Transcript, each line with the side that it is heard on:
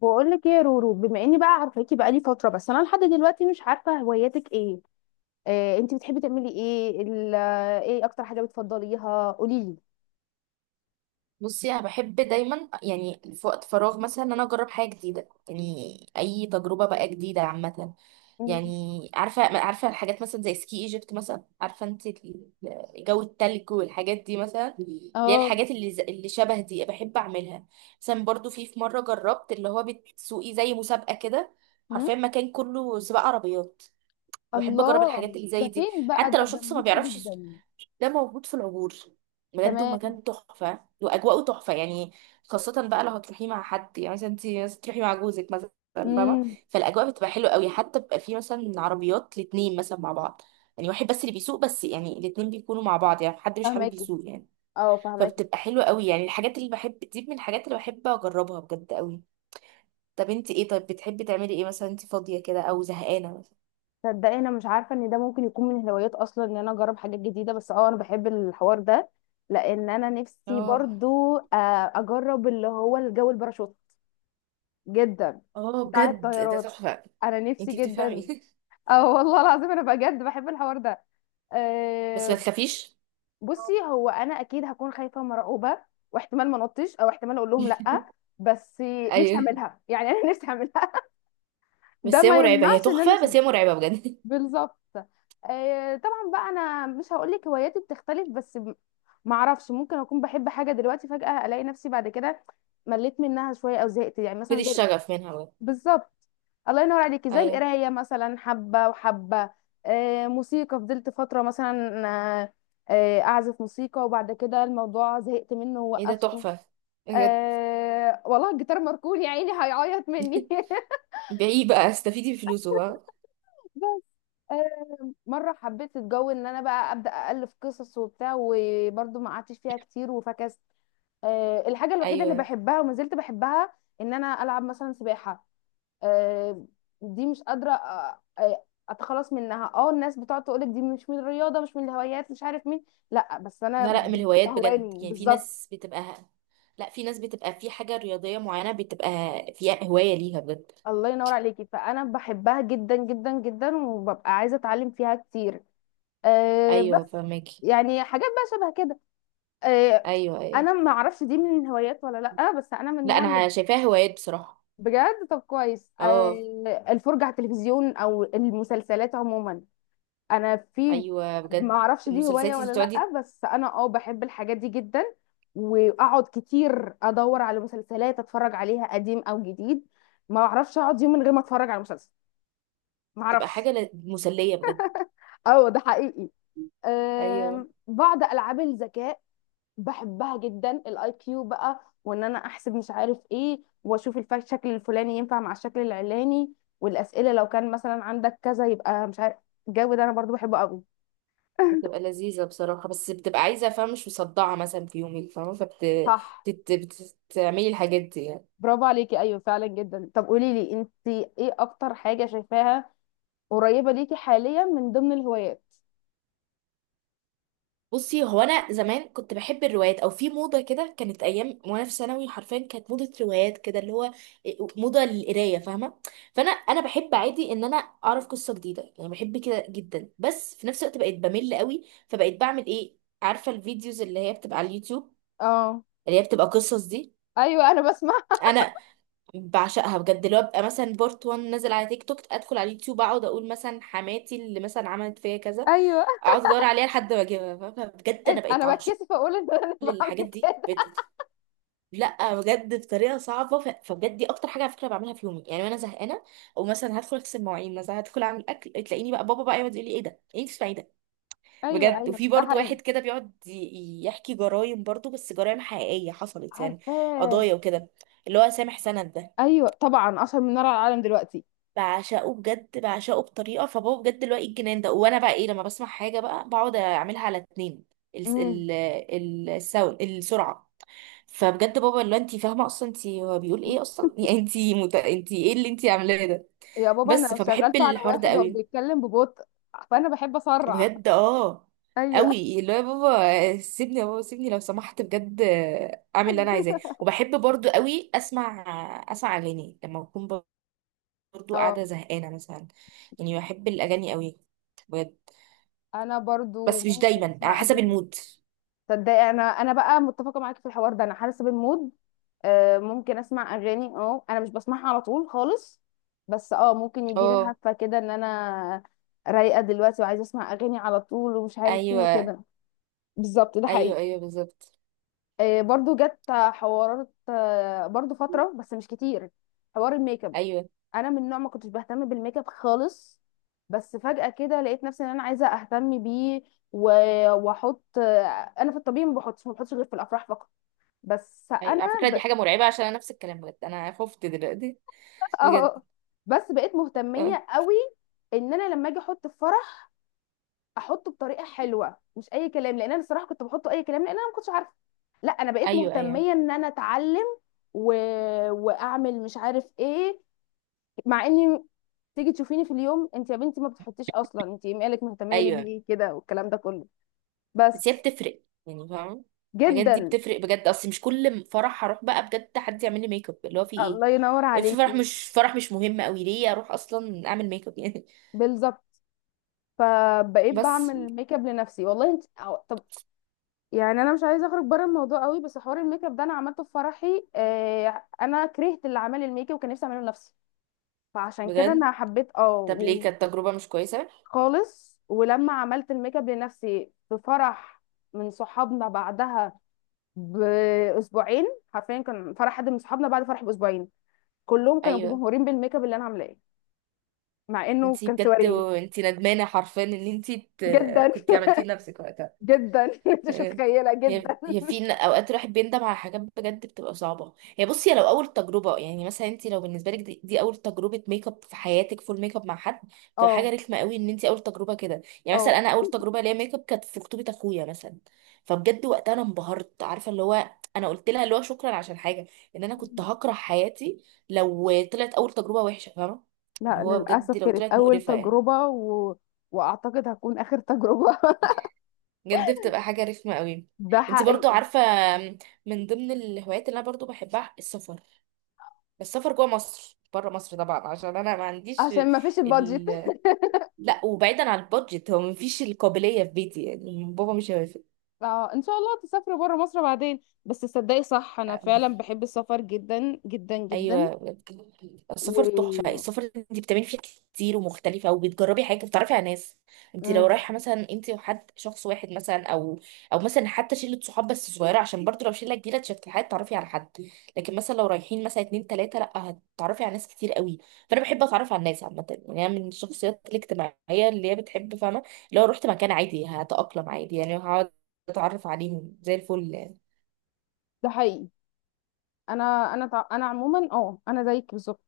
left: بقول لك ايه يا رورو، بما اني بقى عارفاكي بقالي فتره، بس انا لحد دلوقتي مش عارفه هواياتك ايه؟ انت بتحبي تعملي ايه ايه اكتر حاجه بتفضليها؟ قولي لي.
right: بصي، انا بحب دايما يعني في وقت فراغ مثلا ان انا اجرب حاجه جديده، يعني اي تجربه بقى جديده عامه.
left: مم.
right: يعني عارفه الحاجات مثلا زي سكي ايجيبت مثلا. عارفه انت جو التلج والحاجات دي، مثلا اللي هي
left: اه.
right: الحاجات اللي اللي شبه دي بحب اعملها. مثلا برضو في مره جربت اللي هو بتسوقي زي مسابقه كده،
left: هم؟
right: حرفيا مكان كله سباق عربيات. بحب اجرب
left: الله.
right: الحاجات اللي
left: ده
right: زي دي
left: فين بقى؟
right: حتى
left: ده
right: لو
left: ده
right: شخص
left: أنا
right: ما
left: نفسي
right: بيعرفش
left: جدا.
right: ده موجود في العبور بجد،
left: تمام.
right: ومكان تحفة وأجواءه تحفة يعني. خاصة بقى لو هتروحي مع حد، يعني مثلا انت مثلا تروحي مع جوزك مثلا، فاهمة؟
left: امم.
right: فالأجواء بتبقى حلوة قوي، حتى بيبقى في مثلا عربيات الاتنين مثلا مع بعض، يعني واحد بس اللي بيسوق، بس يعني الاتنين بيكونوا مع بعض، يعني حد مش حابب
left: فهماكي.
right: يسوق يعني.
left: اه، فهماكي.
right: فبتبقى حلوة قوي يعني. الحاجات اللي بحب دي من الحاجات اللي بحب أجربها بجد قوي. طب انت ايه؟ طيب بتحبي تعملي ايه مثلا انت فاضية كده أو زهقانة مثلا؟
left: تصدقي، انا مش عارفه ان ده ممكن يكون من الهوايات اصلا، ان انا اجرب حاجات جديده، بس انا بحب الحوار ده. لان انا نفسي
right: اه.
left: برضو اجرب اللي هو الجو الباراشوت جدا.
right: اه
left: بتاع
right: بجد ده
left: الطيارات.
right: تحفة.
left: انا نفسي
right: انتي
left: جدا.
right: بتفهمي
left: اه، والله العظيم انا بجد بحب الحوار ده.
right: بس ما
left: أه.
right: تخافيش.
left: بصي، هو انا اكيد هكون خايفه ومرعوبه، واحتمال ما نطش، او احتمال اقول لهم لا. بس نفسي
right: ايوه.
left: اعملها يعني. انا نفسي اعملها. ده
right: بس هي
left: ما
right: مرعبة، هي
left: يمنعش ان انا
right: تحفة
left: نفسي
right: بس
left: أعملها.
right: هي مرعبة بجد.
left: بالظبط. أه، طبعا بقى انا مش هقول لك هواياتي بتختلف، بس ما اعرفش، ممكن اكون بحب حاجه دلوقتي فجاه الاقي نفسي بعد كده مليت منها شويه او زهقت يعني
right: خدي
left: مثلا.
right: الشغف منها بجد.
left: بالظبط. الله ينور عليكي. زي
right: ايوه.
left: القرايه مثلا، حبه وحبه. موسيقى فضلت فتره مثلا. آه. اعزف موسيقى، وبعد كده الموضوع زهقت منه
right: ايه ده
left: ووقفته.
right: تحفة، بجد.
left: آه، والله الجيتار مركون، يا عيني هيعيط مني.
right: بيعيه بقى، استفيدي بفلوسه بقى.
left: بس. مره حبيت الجو ان انا بقى ابدا الف قصص وبتاع، وبرضه ما قعدتش فيها كتير وفكست. الحاجه الوحيده اللي
right: ايوه.
left: بحبها وما زلت بحبها، ان انا العب مثلا سباحه. آه. دي مش قادرة اتخلص منها. اه الناس بتقعد تقولك دي مش من الرياضة، مش من الهوايات، مش عارف مين. لا بس انا
right: لا لا من الهوايات بجد،
left: بتستهواني
right: يعني في
left: بالظبط.
right: ناس بتبقى، لا في ناس بتبقى في حاجة رياضية معينة، بتبقى فيها هواية ليها بجد.
left: الله ينور عليكي، فانا بحبها جدا جدا جدا، وببقى عايزة اتعلم فيها كتير. أه بس.
right: ايوه فهماكي.
left: يعني حاجات بقى شبه كده. أه.
right: ايوه ايوه.
left: انا ما اعرفش دي من الهوايات ولا لا، بس انا من
right: لا
left: النوع اللي.
right: انا شايفاها هوايات بصراحة.
left: بجد؟ طب كويس.
right: اه.
left: الفرجة على التلفزيون او المسلسلات عموما. انا في.
right: ايوه
left: ما
right: بجد.
left: اعرفش دي
right: المسلسلات
left: هواية
right: انتي
left: ولا
right: بتقعدي.
left: لأ، بس انا بحب الحاجات دي جدا. واقعد كتير ادور على مسلسلات اتفرج عليها قديم او جديد. ما اعرفش اقعد يوم من غير ما اتفرج على مسلسل. ما
right: تبقى
left: اعرفش.
right: حاجة مسلية بجد.
left: اه، ده حقيقي.
right: ايوه
left: بعض العاب الذكاء بحبها جدا، الـIQ بقى، وان انا احسب مش عارف ايه، واشوف الشكل الفلاني ينفع مع الشكل العلاني، والاسئله لو كان مثلا عندك كذا يبقى مش عارف. الجو ده انا برضو بحبه قوي.
right: بتبقى لذيذة بصراحة، بس بتبقى عايزة فاهمة، مش مصدعة مثلا في يومك، فاهمة؟
left: صح.
right: فبتعملي الحاجات دي يعني.
left: برافو عليكي، ايوه فعلا جدا. طب قولي لي، انت ايه اكتر حاجه شايفاها قريبه ليكي حاليا من ضمن الهوايات؟
right: بصي، هو أنا زمان كنت بحب الروايات، أو في موضة كده كانت أيام وأنا في ثانوي، حرفيا كانت موضة روايات كده، اللي هو موضة للقراية، فاهمة؟ فأنا بحب عادي إن أنا أعرف قصة جديدة، يعني بحب كده جدا. بس في نفس الوقت بقيت بمل قوي، فبقيت بعمل إيه؟ عارفة الفيديوز اللي هي بتبقى على اليوتيوب،
left: اه.
right: اللي هي بتبقى قصص دي.
left: ايوه انا بسمع.
right: انا بعشقها بجد، اللي هو ببقى مثلا بارت 1 نازل على تيك توك، ادخل على اليوتيوب اقعد اقول مثلا حماتي اللي مثلا عملت فيا كذا،
left: ايوه.
right: اقعد ادور عليها لحد ما اجيبها، فاهمة؟ بجد انا
left: إيه،
right: بقيت
left: انا
right: عاشق
left: بتكسف اقول ان انا
right: للحاجات
left: بعمل
right: دي.
left: كده.
right: بقيت لا بجد بطريقه صعبه فبجد دي اكتر حاجه على فكره بعملها في يومي يعني، وانا زهقانه او مثلا هدخل اغسل مواعين، مثلا هدخل اعمل اكل، تلاقيني بقى بابا بقى يقعد يقول لي ايه ده، ايه اللي بتسمعي ده؟
left: ايوه،
right: بجد.
left: ايوه،
right: وفي
left: ده
right: برضو
left: حقيقي.
right: واحد كده بيقعد يحكي جرايم، برضو بس جرايم حقيقيه حصلت يعني،
left: عارفاه.
right: قضايا وكده، اللي هو سامح سند ده.
left: ايوه طبعا، اشهر من نار على العالم دلوقتي.
right: بعشقه بجد، بعشقه بطريقه. فبابا بجد دلوقتي الجنان ده، وانا بقى ايه لما بسمع حاجه بقى بقعد اعملها على اتنين، ال
left: امم.
right: ال ال الساوند السرعه. فبجد بابا اللي هو انت فاهمه اصلا، انت هو بيقول ايه اصلا يعني انت ايه اللي انت عاملاه ده؟
left: يا بابا، انا
right: بس
left: لو
right: فبحب
left: شغلته على
right: الحوار ده
left: واحد هو
right: قوي
left: بيتكلم ببطء، فانا بحب اسرع.
right: بجد. اه
left: ايوه.
right: قوي، اللي هو يا بابا سيبني، يا بابا سيبني لو سمحت بجد، اعمل اللي انا عايزاه. وبحب برضو قوي اسمع اغاني لما اكون برضو
left: اه،
right: قاعدة زهقانة مثلا، يعني بحب الأغاني قوي بجد.
left: انا برضو
right: بس مش
left: ممكن
right: دايما، على
left: اسمع
right: حسب
left: اغاني.
right: المود.
left: تصدقي، انا بقى متفقه معاكي في الحوار ده، انا حاسه بالمود. ممكن اسمع اغاني، انا مش بسمعها على طول خالص. بس ممكن يجي لي
right: اه.
left: هفه كده ان انا رايقه دلوقتي وعايزه اسمع اغاني على طول ومش عارف فين
right: ايوه
left: وكده. بالظبط، ده
right: ايوه.
left: حقيقي.
right: ايوه بالظبط.
left: برضو جت حوارات برضو فتره، بس مش كتير. حوار الميك اب.
right: ايوه
left: انا من نوع ما كنتش بهتم بالميك اب خالص. بس فجاه كده لقيت نفسي ان انا عايزه اهتم بيه. واحط انا في الطبيعي ما بحطش غير في الافراح فقط. بس
right: ايوه.
left: انا
right: على فكرة دي حاجة مرعبة، عشان انا نفس الكلام. بجد انا خفت دلوقتي بجد.
left: اه، بس بقيت
right: اه.
left: مهتميه قوي، ان انا لما اجي احط في فرح احطه بطريقه حلوه، مش اي كلام، لان انا الصراحه كنت بحطه اي كلام، لان انا ما كنتش عارفه. لا، انا بقيت
right: ايوه ايوه.
left: مهتميه ان انا اتعلم و... واعمل مش عارف ايه. مع اني تيجي تشوفيني في اليوم انت يا بنتي ما بتحطيش اصلا، انت مالك مهتميه ليه
right: ايوه
left: بيه كده والكلام ده كله،
right: بس هي
left: بس
right: بتفرق يعني، فاهم؟ الحاجات دي
left: جدا.
right: بتفرق بجد. اصل مش كل فرح هروح بقى بجد حد يعمل لي ميك اب، اللي هو في ايه؟
left: الله ينور
right: إيه، في فرح
left: عليكي.
right: مش فرح مش مهم قوي ليه اروح اصلا اعمل ميك اب يعني؟
left: بالظبط. فبقيت
right: بس
left: بعمل ميك اب لنفسي والله، انت طب. يعني انا مش عايزه اخرج بره الموضوع قوي، بس حوار الميك اب ده انا عملته في فرحي، انا كرهت اللي عمل الميك اب وكان نفسي اعمله لنفسي. فعشان كده
right: بجد،
left: انا حبيت
right: طب ليه، كانت تجربة مش كويسة؟
left: خالص. ولما عملت الميك اب لنفسي في فرح من صحابنا بعدها باسبوعين، حرفيا كان فرح حد من صحابنا بعد فرح باسبوعين، كلهم كانوا
right: ايوه
left: مبهورين بالميك اب اللي انا عاملاه، مع انه
right: انتي
left: كان
right: بجد
left: سواريه.
right: انتي ندمانة حرفيا ان
left: جدا.
right: كنتي عملتيه لنفسك وقتها.
left: جدا. انت مش متخيله
right: هي
left: جدا.
right: هي في اوقات الواحد بيندم على حاجات بجد بتبقى صعبة. هي بصي، هي لو اول تجربة، يعني مثلا انتي لو بالنسبة لك دي اول تجربة ميك اب في حياتك، فول ميك اب مع حد، بتبقى
left: اه،
right: حاجة رخمة قوي ان انتي اول تجربة كده. يعني
left: اه.
right: مثلا انا اول تجربة ليا ميك اب كانت في خطوبة اخويا مثلا، فبجد وقتها انا انبهرت، عارفة اللي هو انا قلت لها اللي هو شكرا عشان حاجة، ان انا كنت هكره حياتي لو طلعت اول تجربة وحشة، فاهمة؟ اللي
left: لا
right: هو بجد
left: للأسف
right: لو
left: كانت
right: طلعت
left: أول
right: مقرفة يعني،
left: تجربة وأعتقد هتكون آخر تجربة.
right: بجد بتبقى حاجة رخمة قوي.
left: ده
right: انت برضو
left: حقيقي.
right: عارفة. من ضمن الهوايات اللي انا برضو بحبها السفر، بس السفر جوه مصر، بره مصر طبعا عشان انا ما عنديش
left: عشان ما فيش البادجت.
right: ال... لا وبعيدا عن البادجت، هو مفيش القابلية في بيتي، يعني بابا مش
left: فإن شاء الله تسافري بره مصر بعدين. بس تصدقي، صح، أنا فعلا
right: هيوافق.
left: بحب السفر جدا جدا جدا.
right: ايوه. السفر تحفه.
left: و.
right: السفر انت بتعملي فيه حاجات كتير ومختلفه، وبتجربي حاجه، بتتعرفي على ناس. انت لو
left: مم.
right: رايحه مثلا انت وحد، شخص واحد مثلا، او او مثلا حتى شله صحاب بس صغيره، عشان برضو لو شله كبيره تشكل، تعرفي على حد. لكن مثلا لو رايحين مثلا اتنين تلاته، لا هتتعرفي على ناس كتير قوي. فانا بحب اتعرف على الناس عامه، يعني انا من الشخصيات الاجتماعيه اللي هي بتحب، فاهمه؟ لو رحت مكان عادي هتاقلم عادي، يعني هقعد اتعرف عليهم زي الفل يعني.
left: ده حقيقي. أنا عموما أنا زيك بالظبط،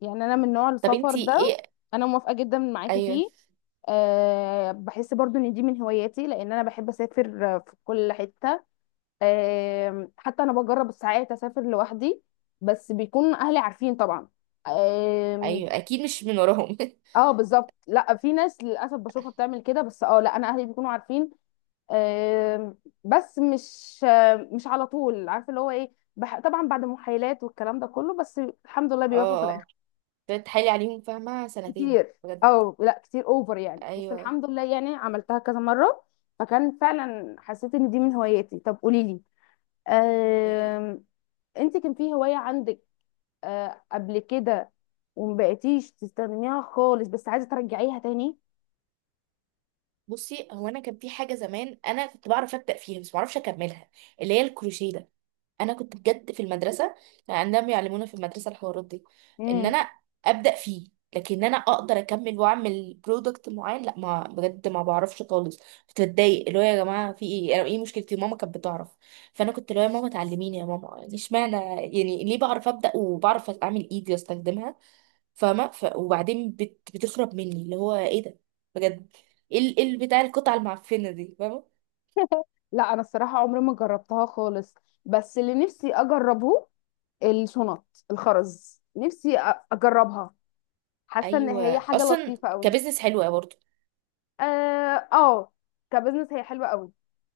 left: يعني أنا من نوع
right: طب
left: السفر
right: انت
left: ده.
right: ايه؟
left: أنا موافقة جدا معاكي
right: ايوه.
left: فيه. أه، بحس برضو إن دي من هواياتي، لأن أنا بحب أسافر في كل حتة. حتى انا بجرب ساعات اسافر لوحدي، بس بيكون اهلي عارفين طبعا. آم.
right: ايوه اكيد مش من وراهم
left: اه بالظبط، لا في ناس للاسف بشوفها بتعمل كده، بس لا انا اهلي بيكونوا عارفين. آم. بس مش مش على طول عارفه اللي هو ايه طبعا بعد محايلات والكلام ده كله، بس الحمد لله
right: اه
left: بيوافقوا في الاخر.
right: اه، ابتديت اتحايل عليهم فاهمة سنتين
left: كتير.
right: بجد.
left: اه، لا كتير اوفر يعني، بس
right: ايوه
left: الحمد لله يعني عملتها كذا مره، فكان فعلا حسيت ان دي من هواياتي. طب قولي لي،
right: قولي.
left: آم، انت كان في هوايه عندك قبل كده ومبقيتيش تستخدميها خالص بس عايزه ترجعيها تاني؟
right: بصي، هو انا كان في حاجة زمان انا كنت بعرف ابدأ فيها بس معرفش اكملها، اللي هي الكروشيه ده. انا كنت بجد في المدرسة، كان عندنا بيعلمونا في المدرسة الحوارات دي، ان
left: امم.
right: انا ابدأ فيه. لكن انا اقدر اكمل واعمل برودكت معين، لا ما بجد ما بعرفش خالص. كنت بتضايق، اللي هو يا جماعه في ايه، انا ايه مشكلتي؟ ماما كانت بتعرف، فانا كنت اللي هو يا ماما تعلميني يا ماما، يعني اشمعنى، يعني ليه بعرف ابدا وبعرف اعمل ايدي واستخدمها، فاهمة؟ وبعدين بتخرب مني، اللي هو ايه ده بجد؟ إيه بتاع القطعة المعفنة دي، فاهمة؟
left: لا انا الصراحه عمري ما جربتها خالص. بس اللي نفسي اجربه، الشنط الخرز، نفسي اجربها. حاسه ان هي
right: ايوه
left: حاجه
right: اصلا
left: لطيفه قوي.
right: كبزنس حلوة برضه.
left: اه. آه، كبزنس هي حلوه قوي.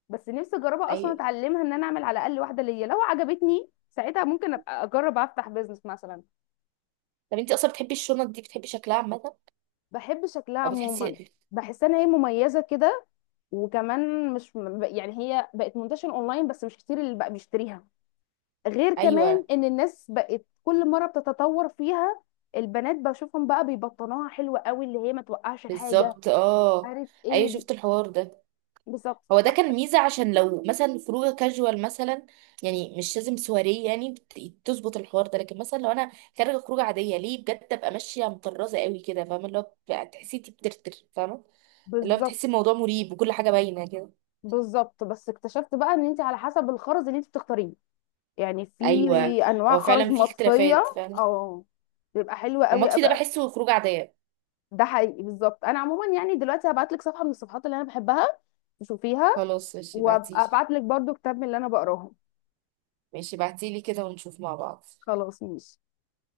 left: بس نفسي اجربها اصلا،
right: ايوه.
left: اتعلمها ان انا اعمل على الاقل واحده ليا، لو عجبتني ساعتها ممكن ابقى اجرب افتح بزنس مثلا.
right: طب انت اصلا بتحبي الشنط دي، بتحبي شكلها عامة
left: بحب شكلها
right: او
left: عموما.
right: بتحسي؟
left: بحس ان هي مميزه كده. وكمان مش، يعني هي بقت منتشرة اونلاين، بس مش كتير اللي بقى بيشتريها. غير كمان
right: ايوه
left: ان الناس بقت كل مرة بتتطور فيها. البنات بشوفهم بقى بيبطنوها حلوة قوي، اللي هي ما توقعش الحاجة.
right: بالظبط. اه
left: عارف
right: ايوه
left: ايه
right: شفت الحوار ده.
left: بالظبط،
right: هو ده كان
left: عارفة إيه؟
right: ميزة، عشان لو مثلا خروجه كاجوال مثلا، يعني مش لازم سواريه، يعني تظبط الحوار ده. لكن مثلا لو انا خارجه خروجه عاديه، ليه بجد ابقى ماشيه مطرزه قوي كده، فاهمه؟ اللي هو بتبقى تحسي انتي بترتر، فاهمه؟ اللي هو
left: بالظبط.
right: بتحسي الموضوع مريب وكل حاجة باينة كده.
left: بالظبط، بس اكتشفت بقى ان انت على حسب الخرز اللي انت بتختاريه، يعني في
right: أيوة.
left: انواع
right: هو
left: خرز
right: فعلا في
left: مطفية.
right: اختلافات فعلا.
left: اه، بتبقى حلوة
right: هو
left: قوي
right: المطفي ده
left: قوي قوي.
right: بحسه خروج عادية.
left: ده حقيقي بالظبط. انا عموما يعني دلوقتي هبعت لك صفحة من الصفحات اللي انا بحبها تشوفيها،
right: خلاص ماشي
left: وابقى
right: بعتيلي.
left: ابعت لك برضو كتاب من اللي انا بقراهم.
right: ماشي بعتيلي كده ونشوف مع بعض.
left: خلاص ماشي.